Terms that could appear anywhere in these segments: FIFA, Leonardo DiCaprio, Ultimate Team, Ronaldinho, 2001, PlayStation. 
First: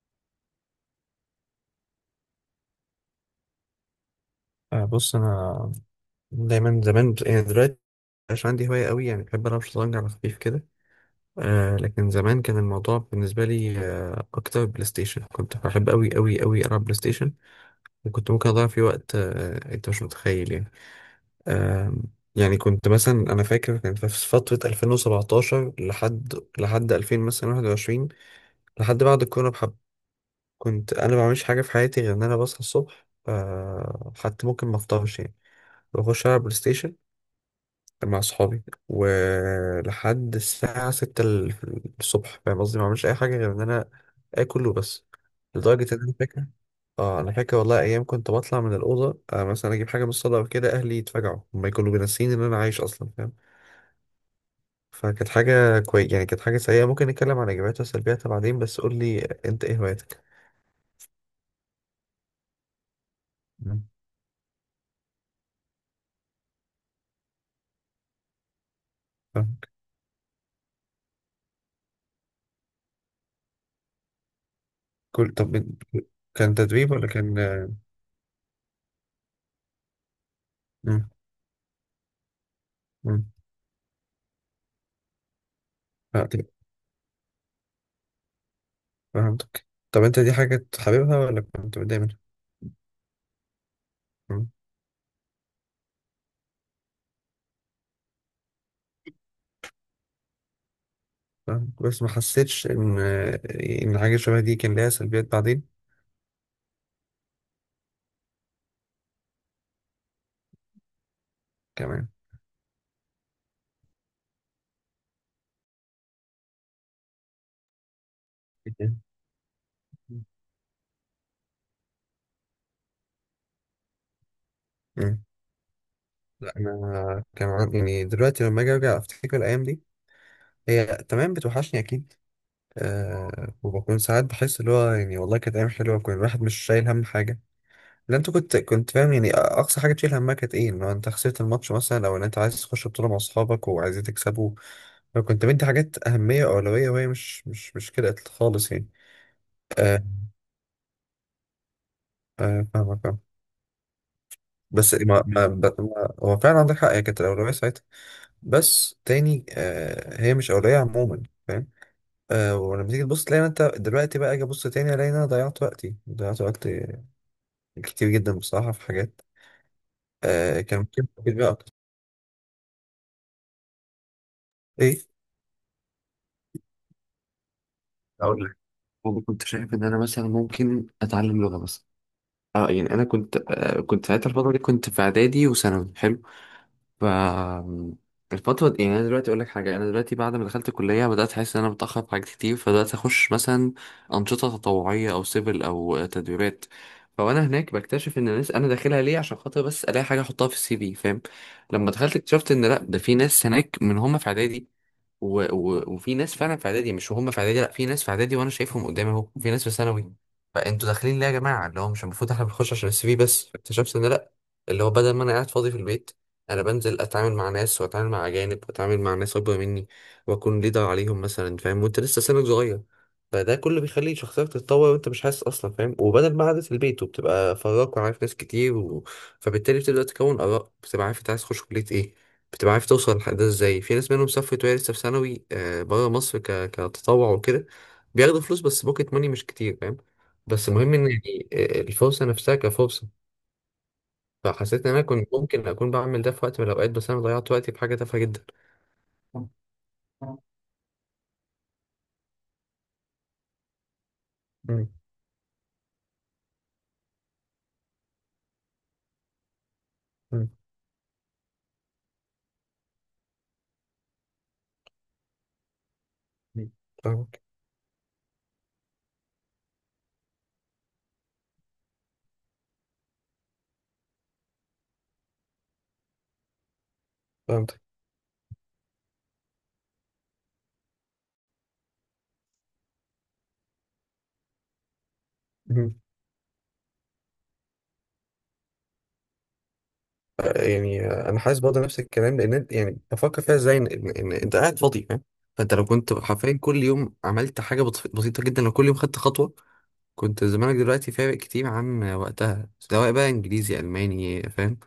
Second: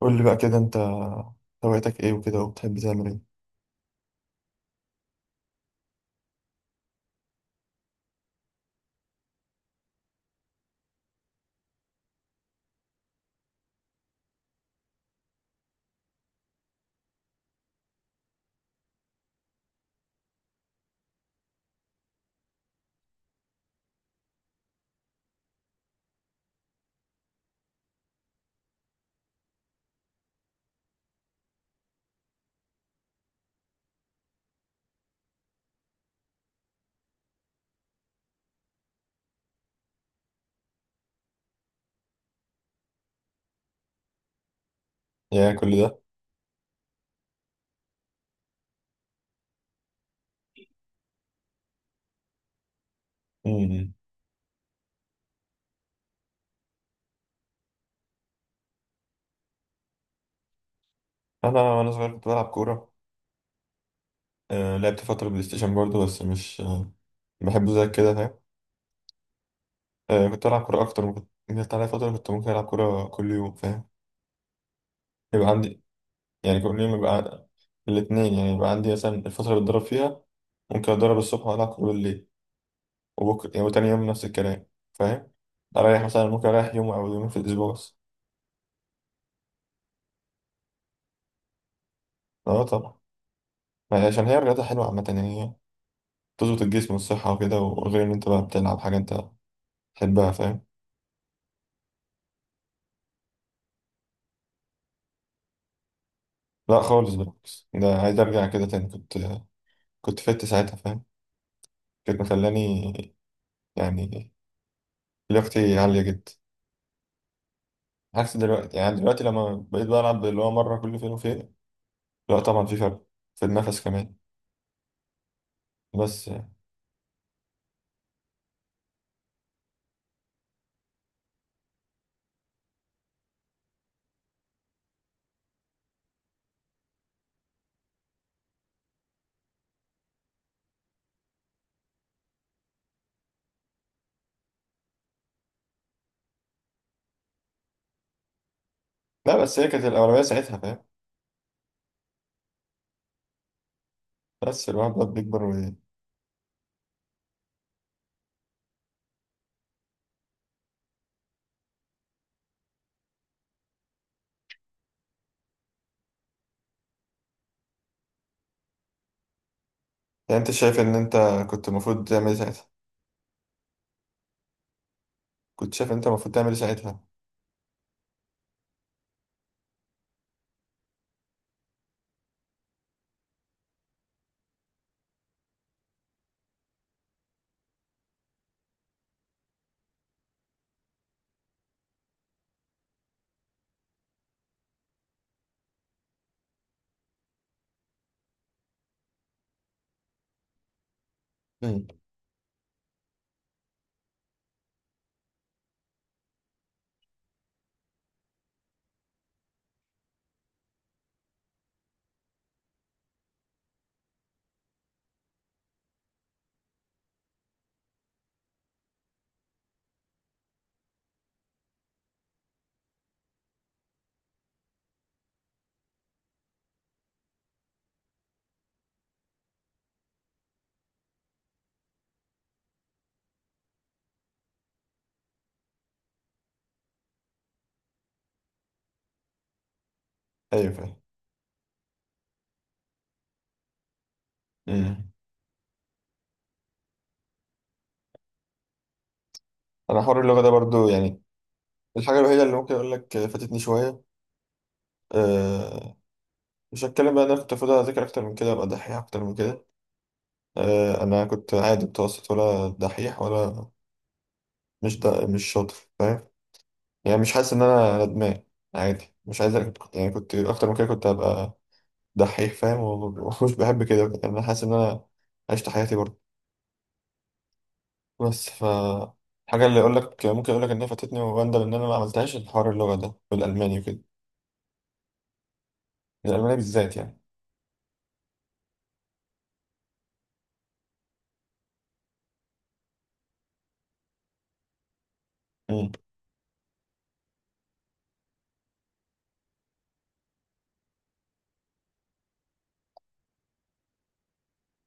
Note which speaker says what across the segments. Speaker 1: قول لي بقى كده انت هوايتك ايه وكده وبتحب تعمل ايه؟
Speaker 2: بص انا دايما زمان يعني دلوقتي مش عندي هوايه قوي، يعني بحب العب شطرنج على خفيف كده. لكن زمان كان الموضوع بالنسبه لي اكتر بلاي ستيشن، كنت بحب قوي قوي قوي العب بلاي ستيشن، وكنت ممكن اضيع فيه وقت، انت مش متخيل يعني. آه يعني كنت مثلا انا فاكر كان في فتره 2017 لحد 2000 مثلا 21، لحد بعد الكورونا بحب. كنت انا ما بعملش حاجه في حياتي غير ان انا بصحى الصبح، حتى ممكن ما افطرش يعني، بخش العب بلاي ستيشن، كان مع صحابي، ولحد الساعة ستة الصبح. فاهم قصدي؟ ما بعملش أي حاجة غير إن أنا آكل وبس.
Speaker 1: يا كل
Speaker 2: لدرجة
Speaker 1: ده.
Speaker 2: إن أنا فاكر، أنا فاكر والله أيام كنت بطلع من الأوضة، مثلا أجيب حاجة من الصالة أو كده، أهلي يتفاجعوا، هما كانوا بينسيني إن أنا عايش أصلا، فاهم.
Speaker 1: مم.
Speaker 2: فكانت حاجة كويس يعني، كانت حاجة سيئة ممكن نتكلم عن إيجابياتها وسلبياتها بعدين. بس قول لي أنت إيه هواياتك؟
Speaker 1: انا وانا صغير كنت بلعب كوره.
Speaker 2: مم.
Speaker 1: آه لعبت فتره بلاي ستيشن برضه بس مش بحبه زي كده، فاهم؟
Speaker 2: فاهم.
Speaker 1: آه كنت بلعب كوره اكتر، ممكن جت عليا فتره كنت ممكن العب كوره كل يوم، فاهم؟ يبقى
Speaker 2: طب
Speaker 1: عندي،
Speaker 2: كان
Speaker 1: يعني كل
Speaker 2: تدريب
Speaker 1: يوم
Speaker 2: ولا
Speaker 1: يبقى
Speaker 2: كان؟
Speaker 1: الاثنين، يعني يبقى عندي مثلا الفتره اللي بتدرب فيها ممكن
Speaker 2: مم.
Speaker 1: اتدرب الصبح والعب كوره بالليل،
Speaker 2: مم.
Speaker 1: وبكره يعني وتاني يوم نفس الكلام، فاهم؟ اريح مثلا،
Speaker 2: طيب.
Speaker 1: ممكن اريح يوم او يومين في الاسبوع بس.
Speaker 2: فهمتك. طب أنت دي حاجة حاببها ولا كنت متضايق منها؟
Speaker 1: اه طبعا، يعني عشان هي الرياضه حلوه عامه يعني، تظبط الجسم والصحة وكده، وغير إن أنت بقى بتلعب حاجة أنت تحبها، فاهم؟
Speaker 2: فاهمك. بس ما حسيتش ان حاجه شبه دي كان ليها سلبيات بعدين
Speaker 1: لا خالص، بالعكس ده عايز أرجع كده تاني. كنت كنت فت ساعتها، فاهم؟
Speaker 2: كمان.
Speaker 1: كانت مخلاني يعني لياقتي عالية جدا، عكس دلوقتي، يعني دلوقتي لما بقيت بلعب اللي هو مرة كل فين وفين. لا طبعا في فرق، في النفس كمان.
Speaker 2: مم.
Speaker 1: بس
Speaker 2: لا انا كان يعني دلوقتي لما اجي ارجع افتكر الايام دي، هي تمام بتوحشني اكيد. أه، وبكون ساعات بحس اللي هو يعني والله كانت ايام حلوه، كان الواحد مش شايل هم حاجه. لا انت كنت فاهم يعني، اقصى حاجه تشيل همها كانت ايه؟ ان هو انت خسرت الماتش مثلا، او ان انت عايز تخش بطوله مع اصحابك وعايزين تكسبوا. فكنت مدي حاجات اهميه واولويه وهي مش كده خالص يعني.
Speaker 1: لا، بس هي كانت
Speaker 2: أه.
Speaker 1: الأولوية ساعتها، فاهم؟
Speaker 2: أه، فاهمك.
Speaker 1: بس الواحد
Speaker 2: بس
Speaker 1: بقى
Speaker 2: ما
Speaker 1: بيكبر
Speaker 2: ما
Speaker 1: و... يعني
Speaker 2: ب- ما- هو فعلا عندك حق، هي كانت الأولوية ساعتها. بس تاني هي مش أولوية عموما، فاهم. ولما تيجي تبص تلاقي إن أنت دلوقتي بقى، أجي أبص تاني ألاقي إن أنا ضيعت وقتي، ضيعت وقت كتير جدا بصراحة في حاجات،
Speaker 1: أنت
Speaker 2: كان
Speaker 1: شايف إن
Speaker 2: ممكن
Speaker 1: أنت
Speaker 2: أفيد بيها
Speaker 1: كنت
Speaker 2: أكتر.
Speaker 1: المفروض تعمل إيه ساعتها؟
Speaker 2: إيه؟
Speaker 1: كنت شايف إن أنت المفروض تعمل إيه ساعتها؟
Speaker 2: اقول لك، انا كنت شايف ان انا مثلا ممكن اتعلم لغه مثلا. اه، يعني انا كنت كنت ساعتها الفتره دي كنت في اعدادي وثانوي حلو. ف الفترة دي، يعني أنا دلوقتي أقول لك حاجة، أنا دلوقتي بعد ما دخلت الكلية بدأت أحس إن أنا متأخر في حاجات كتير، فبدأت أخش مثلا أنشطة تطوعية أو سيفل أو تدريبات. فوأنا هناك بكتشف إن الناس أنا داخلها ليه عشان خاطر بس ألاقي حاجة أحطها في السي في، فاهم.
Speaker 1: مم.
Speaker 2: لما دخلت اكتشفت إن لأ، ده في ناس هناك من هما في إعدادي، و... وفي ناس فعلا في اعدادي، مش هم في اعدادي، لا في ناس في اعدادي وانا شايفهم قدامي اهو، وفي ناس في ثانوي. فانتوا داخلين ليه يا جماعه؟ اللي هو مش المفروض احنا بنخش عشان السي في بس. اكتشفت ان لا، اللي هو بدل ما انا قاعد فاضي في البيت، انا بنزل اتعامل مع ناس، واتعامل مع اجانب، واتعامل مع ناس اكبر مني، واكون ليدر عليهم مثلا، فاهم. وانت لسه سنك صغير، فده كله بيخلي شخصيتك تتطور وانت مش حاسس اصلا، فاهم. وبدل ما قعدت في البيت، وبتبقى فراك وعارف ناس كتير فبالتالي بتبدا تكون اراء، بتبقى عارف انت عايز تخش كليه ايه، بتبقى عارف توصل للحق ده ازاي. في ناس منهم سافرت وهي لسه في ثانوي، بره مصر، كتطوع وكده. بياخدوا فلوس بس بوكيت ماني مش كتير، فاهم. بس
Speaker 1: أيوه
Speaker 2: المهم
Speaker 1: فاهم.
Speaker 2: ان يعني الفرصه نفسها كفرصه. فحسيت ان انا
Speaker 1: مم.
Speaker 2: كنت ممكن اكون بعمل ده في وقت من الاوقات، بس انا ضيعت وقتي في حاجه تافهه جدا.
Speaker 1: أنا حوار اللغة ده برضو، يعني الحاجة الوحيدة اللي ممكن أقول لك فاتتني شوية.
Speaker 2: مم.
Speaker 1: أه مش هتكلم بقى، أنا كنت المفروض أذاكر أكتر من كده، أبقى دحيح أكتر من كده.
Speaker 2: مم.
Speaker 1: أه أنا كنت عادي متوسط، ولا دحيح ولا مش شاطر، فاهم؟
Speaker 2: مم.
Speaker 1: يعني مش
Speaker 2: فاهمك.
Speaker 1: حاسس إن أنا ندمان، عادي، مش عايز. أنا كنت يعني كنت أكتر من كده، كنت هبقى دحيح، فاهم؟ ومش بحب كده، يعني أنا حاسس إن أنا عشت حياتي برضه.
Speaker 2: فهمتك.
Speaker 1: بس ف الحاجة اللي أقول لك، ممكن أقول لك إن هي فاتتني وأندم إن أنا ما عملتهاش، الحوار اللغة ده والألماني وكده.
Speaker 2: مم.
Speaker 1: الألماني بالذات يعني.
Speaker 2: يعني انا حاسس برضه نفس الكلام لان يعني بفكر فيها ازاي ان إن انت قاعد فاضي، فاهم. فانت لو كنت حرفيا كل يوم عملت حاجه بسيطه جدا، لو كل يوم خدت خطوه، كنت زمانك دلوقتي فارق كتير عن وقتها، سواء بقى انجليزي الماني، فاهم.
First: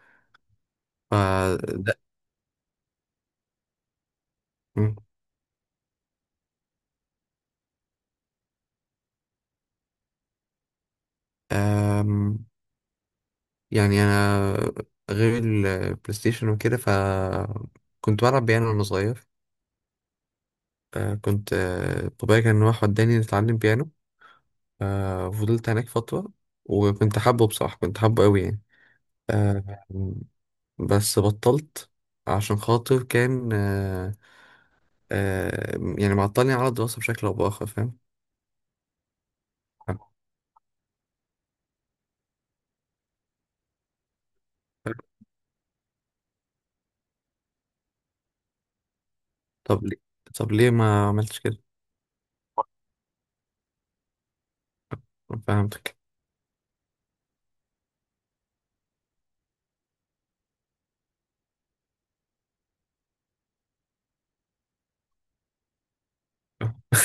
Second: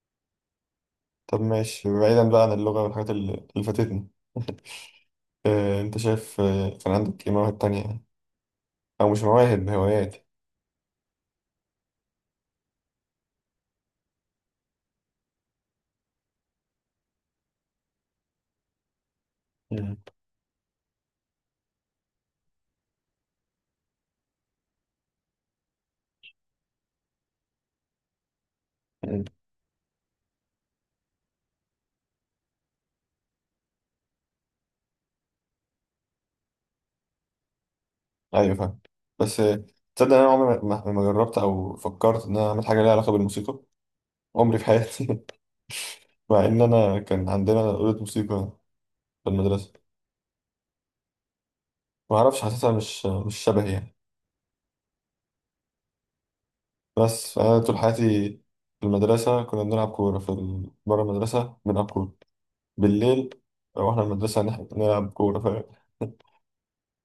Speaker 2: ف
Speaker 1: طب ماشي،
Speaker 2: ده.
Speaker 1: بعيدا بقى عن اللغة والحاجات اللي فاتتني.
Speaker 2: مم.
Speaker 1: آه، انت شايف آه، كان عندك ايه مواهب تانية يعني؟ او مش مواهب، هوايات.
Speaker 2: أم، يعني انا غير البلاي ستيشن وكده، كنت بلعب بيانو وانا صغير.
Speaker 1: مم.
Speaker 2: كنت بابايا كان راح وداني نتعلم بيانو. فضلت هناك فترة، وكنت حابه بصراحة كنت حابه قوي يعني.
Speaker 1: مم.
Speaker 2: أم، بس بطلت عشان خاطر كان أه، أه، يعني معطلني على الدراسة بشكل أو بآخر، فاهم.
Speaker 1: ايوه فاهم. بس آه، تصدق إن انا عمري ما جربت او فكرت ان انا اعمل حاجة ليها علاقة بالموسيقى، عمري في حياتي؟ مع ان انا كان عندنا أوضة موسيقى في المدرسة.
Speaker 2: طب ليه؟ ما عملتش كده؟
Speaker 1: ما اعرفش، حاسسها مش شبهي يعني.
Speaker 2: فهمتك.
Speaker 1: بس انا طول حياتي في المدرسة كنا بنلعب كورة في بره المدرسة بنلعب كورة بالليل، رحنا المدرسة نلعب كورة، فاهم؟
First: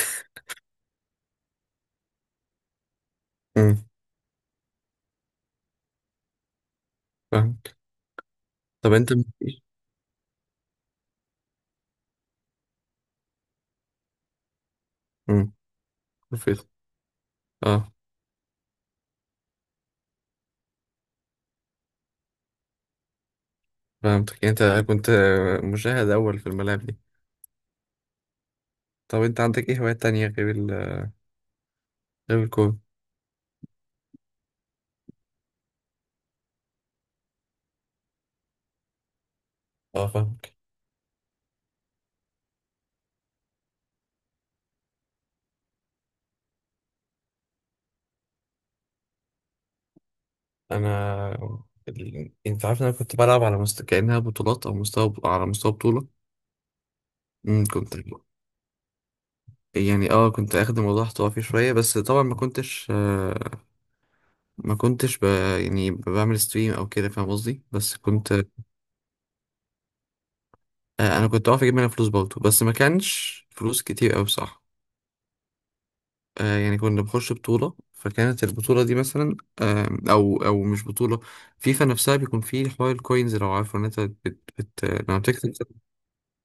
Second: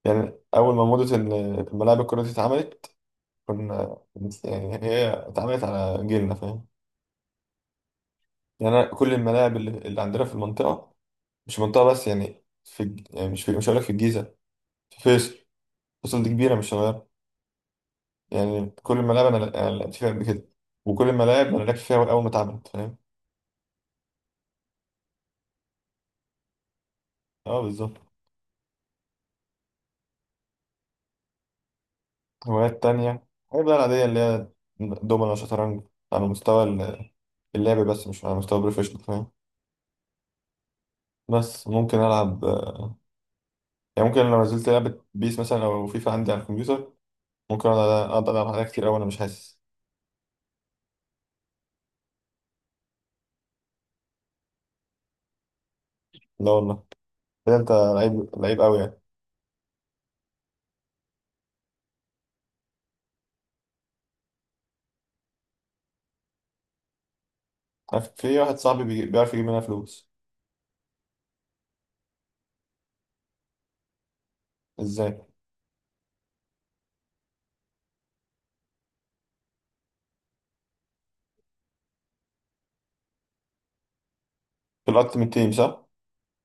Speaker 1: يعني أول ما موضة إن الملاعب الكرة دي اتعملت
Speaker 2: امم.
Speaker 1: كنا، يعني هي اتعملت على جيلنا، فاهم؟
Speaker 2: فهمك.
Speaker 1: يعني أنا
Speaker 2: طب
Speaker 1: كل
Speaker 2: انت
Speaker 1: الملاعب
Speaker 2: مفيش.
Speaker 1: اللي عندنا في المنطقة، مش منطقة بس، يعني في يعني مش في مش هقولك في الجيزة، في فيصل.
Speaker 2: امم.
Speaker 1: فيصل دي كبيرة مش
Speaker 2: رفيق.
Speaker 1: صغيرة.
Speaker 2: اه.
Speaker 1: يعني كل الملاعب أنا لعبت فيها قبل كده، وكل الملاعب أنا لعبت فيها أول ما اتعملت، فاهم؟
Speaker 2: فهمتك. انت كنت مشاهد اول في الملاعب دي.
Speaker 1: أه بالظبط.
Speaker 2: طب انت عندك ايه هوايات تانية غير غير الكورة؟
Speaker 1: هوايات تانية الحاجات بقى العادية اللي هي دومنا وشطرنج، على مستوى اللعب، بس مش على مستوى بروفيشنال، فاهم؟
Speaker 2: اه فاهمك.
Speaker 1: بس ممكن ألعب، يعني ممكن لو نزلت لعبة بيس مثلا أو فيفا عندي على الكمبيوتر، ممكن أقعد ألعب عليها كتير أوي، أنا مش حاسس.
Speaker 2: انا انت عارف ان انا كنت بلعب على كأنها بطولات او مستوى، على مستوى بطولة.
Speaker 1: لا والله، ده
Speaker 2: امم.
Speaker 1: أنت
Speaker 2: كنت
Speaker 1: لعيب لعيب أوي يعني.
Speaker 2: يعني، اه كنت اخد الموضوع احتراف فيه شوية بس طبعا ما كنتش ما كنتش يعني بعمل ستريم او كده، فاهم قصدي؟ بس
Speaker 1: عارف
Speaker 2: كنت
Speaker 1: في واحد صاحبي بيعرف يجيب منها فلوس.
Speaker 2: انا كنت بعرف اجيب منها فلوس برضه، بس ما كانش فلوس كتير قوي بصراحه.
Speaker 1: إزاي؟
Speaker 2: يعني كنا بنخش بطوله، فكانت البطوله دي مثلا او مش بطوله، فيفا نفسها بيكون فيه حوار الكوينز. لو عارفه ان انت
Speaker 1: في
Speaker 2: لما
Speaker 1: الألتيمت تيم
Speaker 2: بتكسب.
Speaker 1: صح؟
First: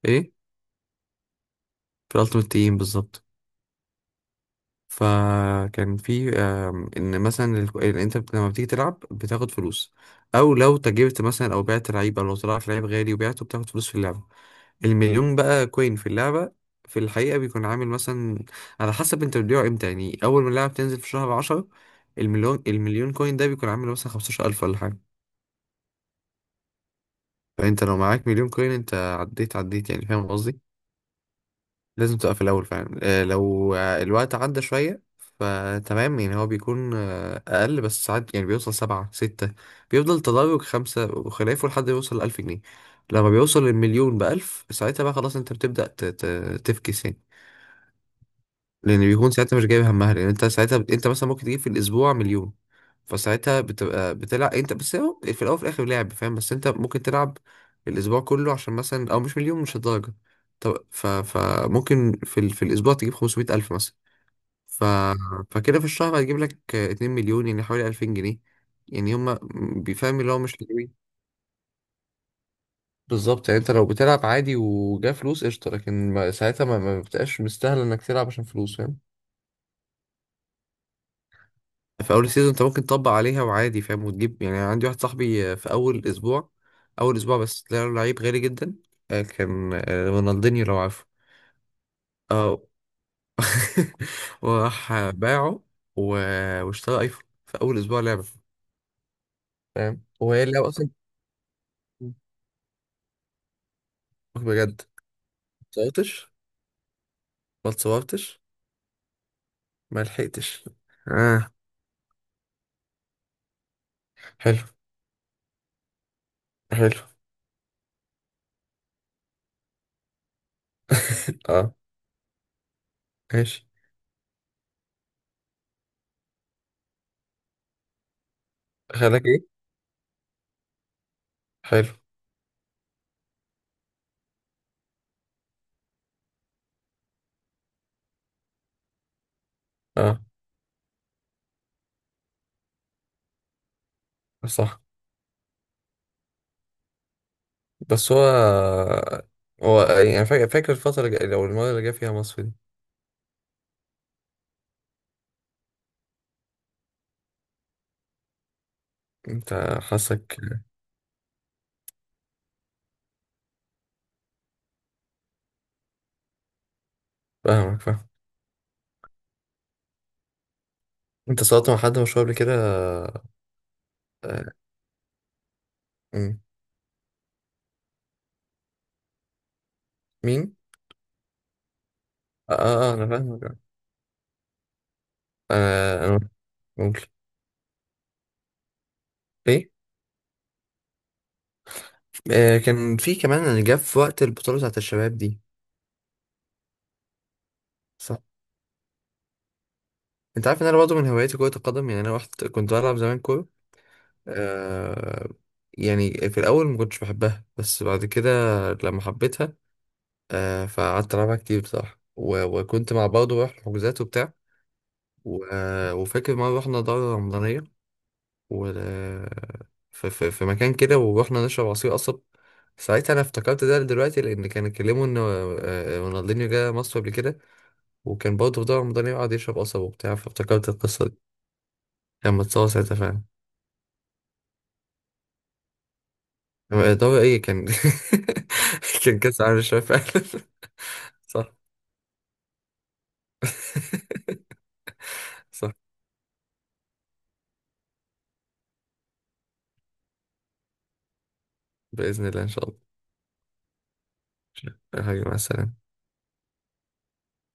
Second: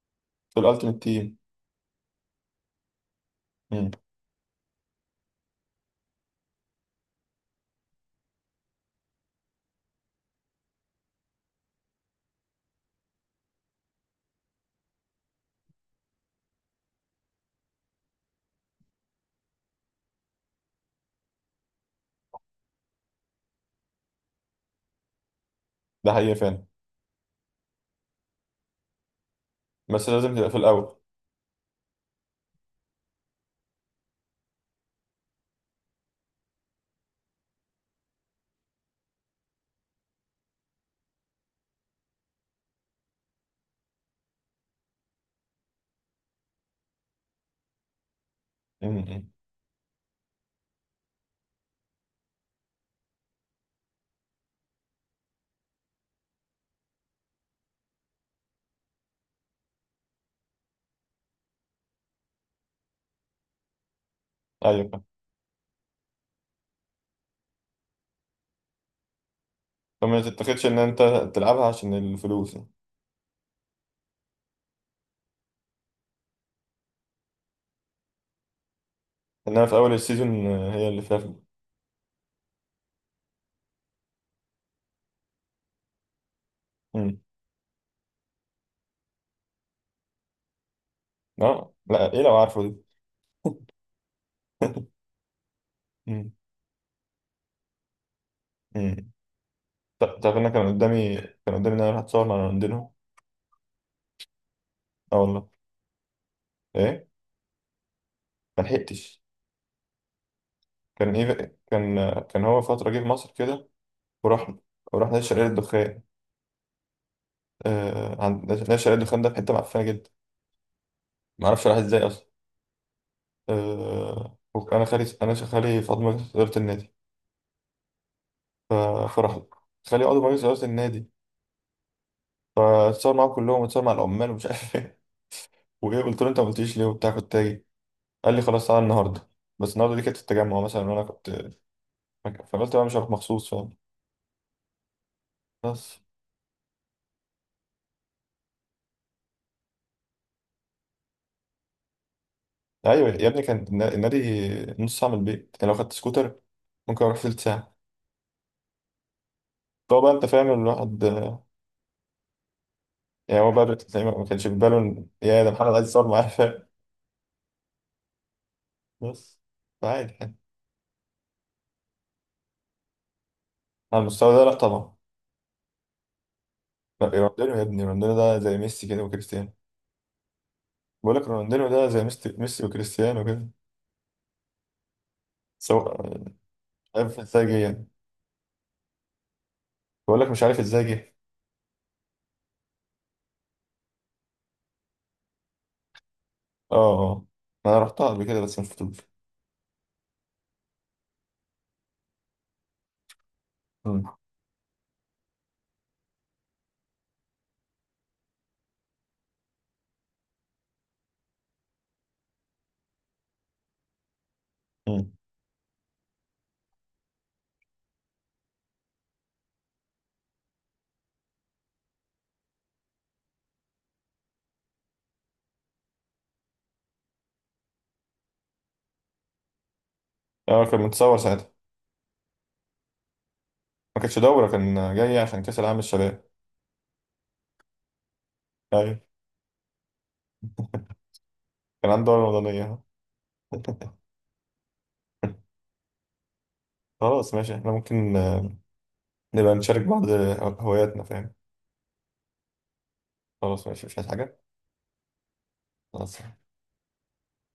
Speaker 2: ايه؟
Speaker 1: في الألتيمت تيم.
Speaker 2: في الالتيميت تيم بالظبط.
Speaker 1: مم.
Speaker 2: فكان في ان مثلا إن لما بتيجي تلعب بتاخد فلوس، او لو تجربت مثلا، او بعت لعيب، او لو طلعت لعيب غالي وبعته، بتاخد فلوس في اللعبه. المليون بقى كوين في اللعبة في الحقيقة بيكون عامل مثلا، على حسب انت بتبيعه امتى. يعني أول ما اللعبة بتنزل في شهر عشرة، المليون كوين ده بيكون عامل مثلا خمستاشر ألف ولا حاجة.
Speaker 1: ده حقيقة فعلا.
Speaker 2: فأنت لو معاك مليون كوين، أنت عديت، عديت يعني،
Speaker 1: بس
Speaker 2: فاهم
Speaker 1: لازم تبقى في
Speaker 2: قصدي؟
Speaker 1: الأول.
Speaker 2: لازم تبقى في الأول فعلا. آه، لو الوقت عدى شوية فتمام، يعني هو بيكون أقل بس ساعات. يعني بيوصل سبعة، ستة، بيفضل تدرج خمسة وخلافه لحد ما يوصل ألف جنيه. لما بيوصل المليون بألف، ساعتها بقى خلاص، أنت بتبدأ تفكس يعني.
Speaker 1: مم.
Speaker 2: لان
Speaker 1: مم.
Speaker 2: بيكون ساعتها مش جايب همها، لان انت ساعتها انت مثلا ممكن تجيب في الاسبوع مليون. فساعتها بتبقى بتلعب انت بس، هو في الاول وفي الاخر لعب، فاهم. بس انت ممكن تلعب الاسبوع كله، عشان مثلا، مش مليون مش الدرجه. طب فممكن في في الاسبوع تجيب 500 الف مثلا. ف...
Speaker 1: أيوة فاهم.
Speaker 2: فكده في الشهر هتجيب لك 2 مليون، يعني حوالي 2000 جنيه يعني. هما بيفهم
Speaker 1: فما
Speaker 2: اللي هو مش
Speaker 1: تتاخدش إن أنت
Speaker 2: حلوين.
Speaker 1: تلعبها عشان الفلوس يعني.
Speaker 2: بالظبط يعني، انت لو بتلعب عادي وجا فلوس قشطه، لكن ساعتها ما بتبقاش مستاهل انك تلعب عشان فلوس، فاهم.
Speaker 1: إنما في أول السيزون آه، هي اللي فيها فلوس.
Speaker 2: في اول السيزون انت ممكن تطبق عليها وعادي، فاهم، وتجيب. يعني عندي واحد صاحبي في اول اسبوع، اول
Speaker 1: مم.
Speaker 2: اسبوع بس طلع له لعيب غالي جدا، كان رونالدينيو، لو عارفه.
Speaker 1: أه لا إيه لو عارفه
Speaker 2: اه.
Speaker 1: دي.
Speaker 2: وراح باعه،
Speaker 1: مم.
Speaker 2: واشترى ايفون في اول اسبوع لعبه،
Speaker 1: مم.
Speaker 2: فاهم.
Speaker 1: تعرف إن
Speaker 2: وهي
Speaker 1: أنا كان
Speaker 2: اللعبه اصلا.
Speaker 1: قدامي، كان قدامي إن أنا أروح أتصور مع رونالدينو.
Speaker 2: بجد؟ ما
Speaker 1: أه والله.
Speaker 2: اتصورتش.
Speaker 1: ايه؟
Speaker 2: ما اتصورتش.
Speaker 1: ما لحقتش.
Speaker 2: ما لحقتش.
Speaker 1: كان
Speaker 2: اه.
Speaker 1: ايه، كان كان فتره جه في مصر كده، ورحنا،
Speaker 2: حلو.
Speaker 1: ورحنا نادي شرقية الدخان.
Speaker 2: حلو.
Speaker 1: آه عند نادي شرقية الدخان ده، في حته معفنه جدا، ما اعرفش
Speaker 2: اه.
Speaker 1: راح ازاي اصلا.
Speaker 2: ماشي.
Speaker 1: آه وانا خالي، انا خالي فاضل مجلس اداره النادي، ف-
Speaker 2: خلاك
Speaker 1: فرحت.
Speaker 2: ايه.
Speaker 1: خالي عضو مجلس اداره النادي،
Speaker 2: حلو.
Speaker 1: فاتصور معاهم كلهم، واتصور مع العمال ومش عارف ايه. وايه قلت له انت ما قلتليش ليه وبتاع كنت تاجي؟ قال لي خلاص تعالى النهارده. بس النهارده دي كانت
Speaker 2: اه.
Speaker 1: في التجمع مثلا وانا كنت، فقلت بقى مش هروح مخصوص، فاهم؟
Speaker 2: صح.
Speaker 1: بس
Speaker 2: بس هو، فاكر الفترة لو المرة اللي جه فيها مصر دي.
Speaker 1: ايوه يا ابني، كان النادي نص ساعه من البيت، يعني لو خدت سكوتر ممكن اروح تلت ساعه.
Speaker 2: انت.
Speaker 1: فهو بقى انت
Speaker 2: حاسك.
Speaker 1: فاهم الواحد آه، يعني هو بقى زي ما ما كانش في باله يا ده محمد عايز يصور معايا، فاهم؟
Speaker 2: فاهمك. فاهم.
Speaker 1: بس فعادي يعني.
Speaker 2: انت صورت مع حد مشهور قبل كده؟
Speaker 1: على المستوى ده لا طبعا.
Speaker 2: مم.
Speaker 1: لا رونالدينيو يا ابني، رونالدينيو ده زي ميسي كده وكريستيانو.
Speaker 2: مين؟
Speaker 1: بقول لك رونالدينيو ده زي ميسي
Speaker 2: اه،
Speaker 1: ميسي
Speaker 2: اه، انا
Speaker 1: وكريستيانو كده.
Speaker 2: فاهمك.
Speaker 1: سواء
Speaker 2: انا.
Speaker 1: مش
Speaker 2: ممكن.
Speaker 1: عارف ازاي جه يعني.
Speaker 2: ايه؟
Speaker 1: بقول لك مش عارف ازاي جه.
Speaker 2: كان في كمان اللي جه في وقت البطولة بتاعت الشباب دي.
Speaker 1: اه اه آه. انا رحتها
Speaker 2: صح.
Speaker 1: قبل كده بس مش فضول.
Speaker 2: انت عارف ان انا برضه من هواياتي كرة القدم. يعني انا رحت كنت بلعب زمان كورة.
Speaker 1: امم.
Speaker 2: آه، يعني في الاول ما كنتش بحبها، بس بعد كده لما حبيتها، آه، فقعدت ألعبها كتير بصراحة. وكنت مع برضه بروح حجوزات وبتاع.
Speaker 1: امم.
Speaker 2: و... وفاكر مرة رحنا دورة رمضانية و... في... مكان كده، ورحنا نشرب عصير قصب. ساعتها أنا افتكرت ده دلوقتي، لأن كانوا اتكلموا إن رونالدينيو جه مصر قبل كده، وكان برضه في دورة رمضانية، وقعد يشرب قصب وبتاع،
Speaker 1: اه
Speaker 2: فافتكرت
Speaker 1: كان
Speaker 2: القصة دي.
Speaker 1: متصور ساعتها.
Speaker 2: كان متصور ساعتها فعلا.
Speaker 1: ما كانش دوره، كان جاي عشان كاس العالم الشباب.
Speaker 2: دورة إيه كان،
Speaker 1: ايوه،
Speaker 2: كان كأس عالم الشباب فعلا. صح.
Speaker 1: كان عندي دورة رمضانية.
Speaker 2: صح.
Speaker 1: خلاص ماشي، احنا ممكن آه، نبقى نشارك بعض هواياتنا، فاهم؟
Speaker 2: بإذن الله إن شاء الله.
Speaker 1: خلاص ماشي، مش عايز حاجة.
Speaker 2: حبيبي مع السلامة.
Speaker 1: خلاص.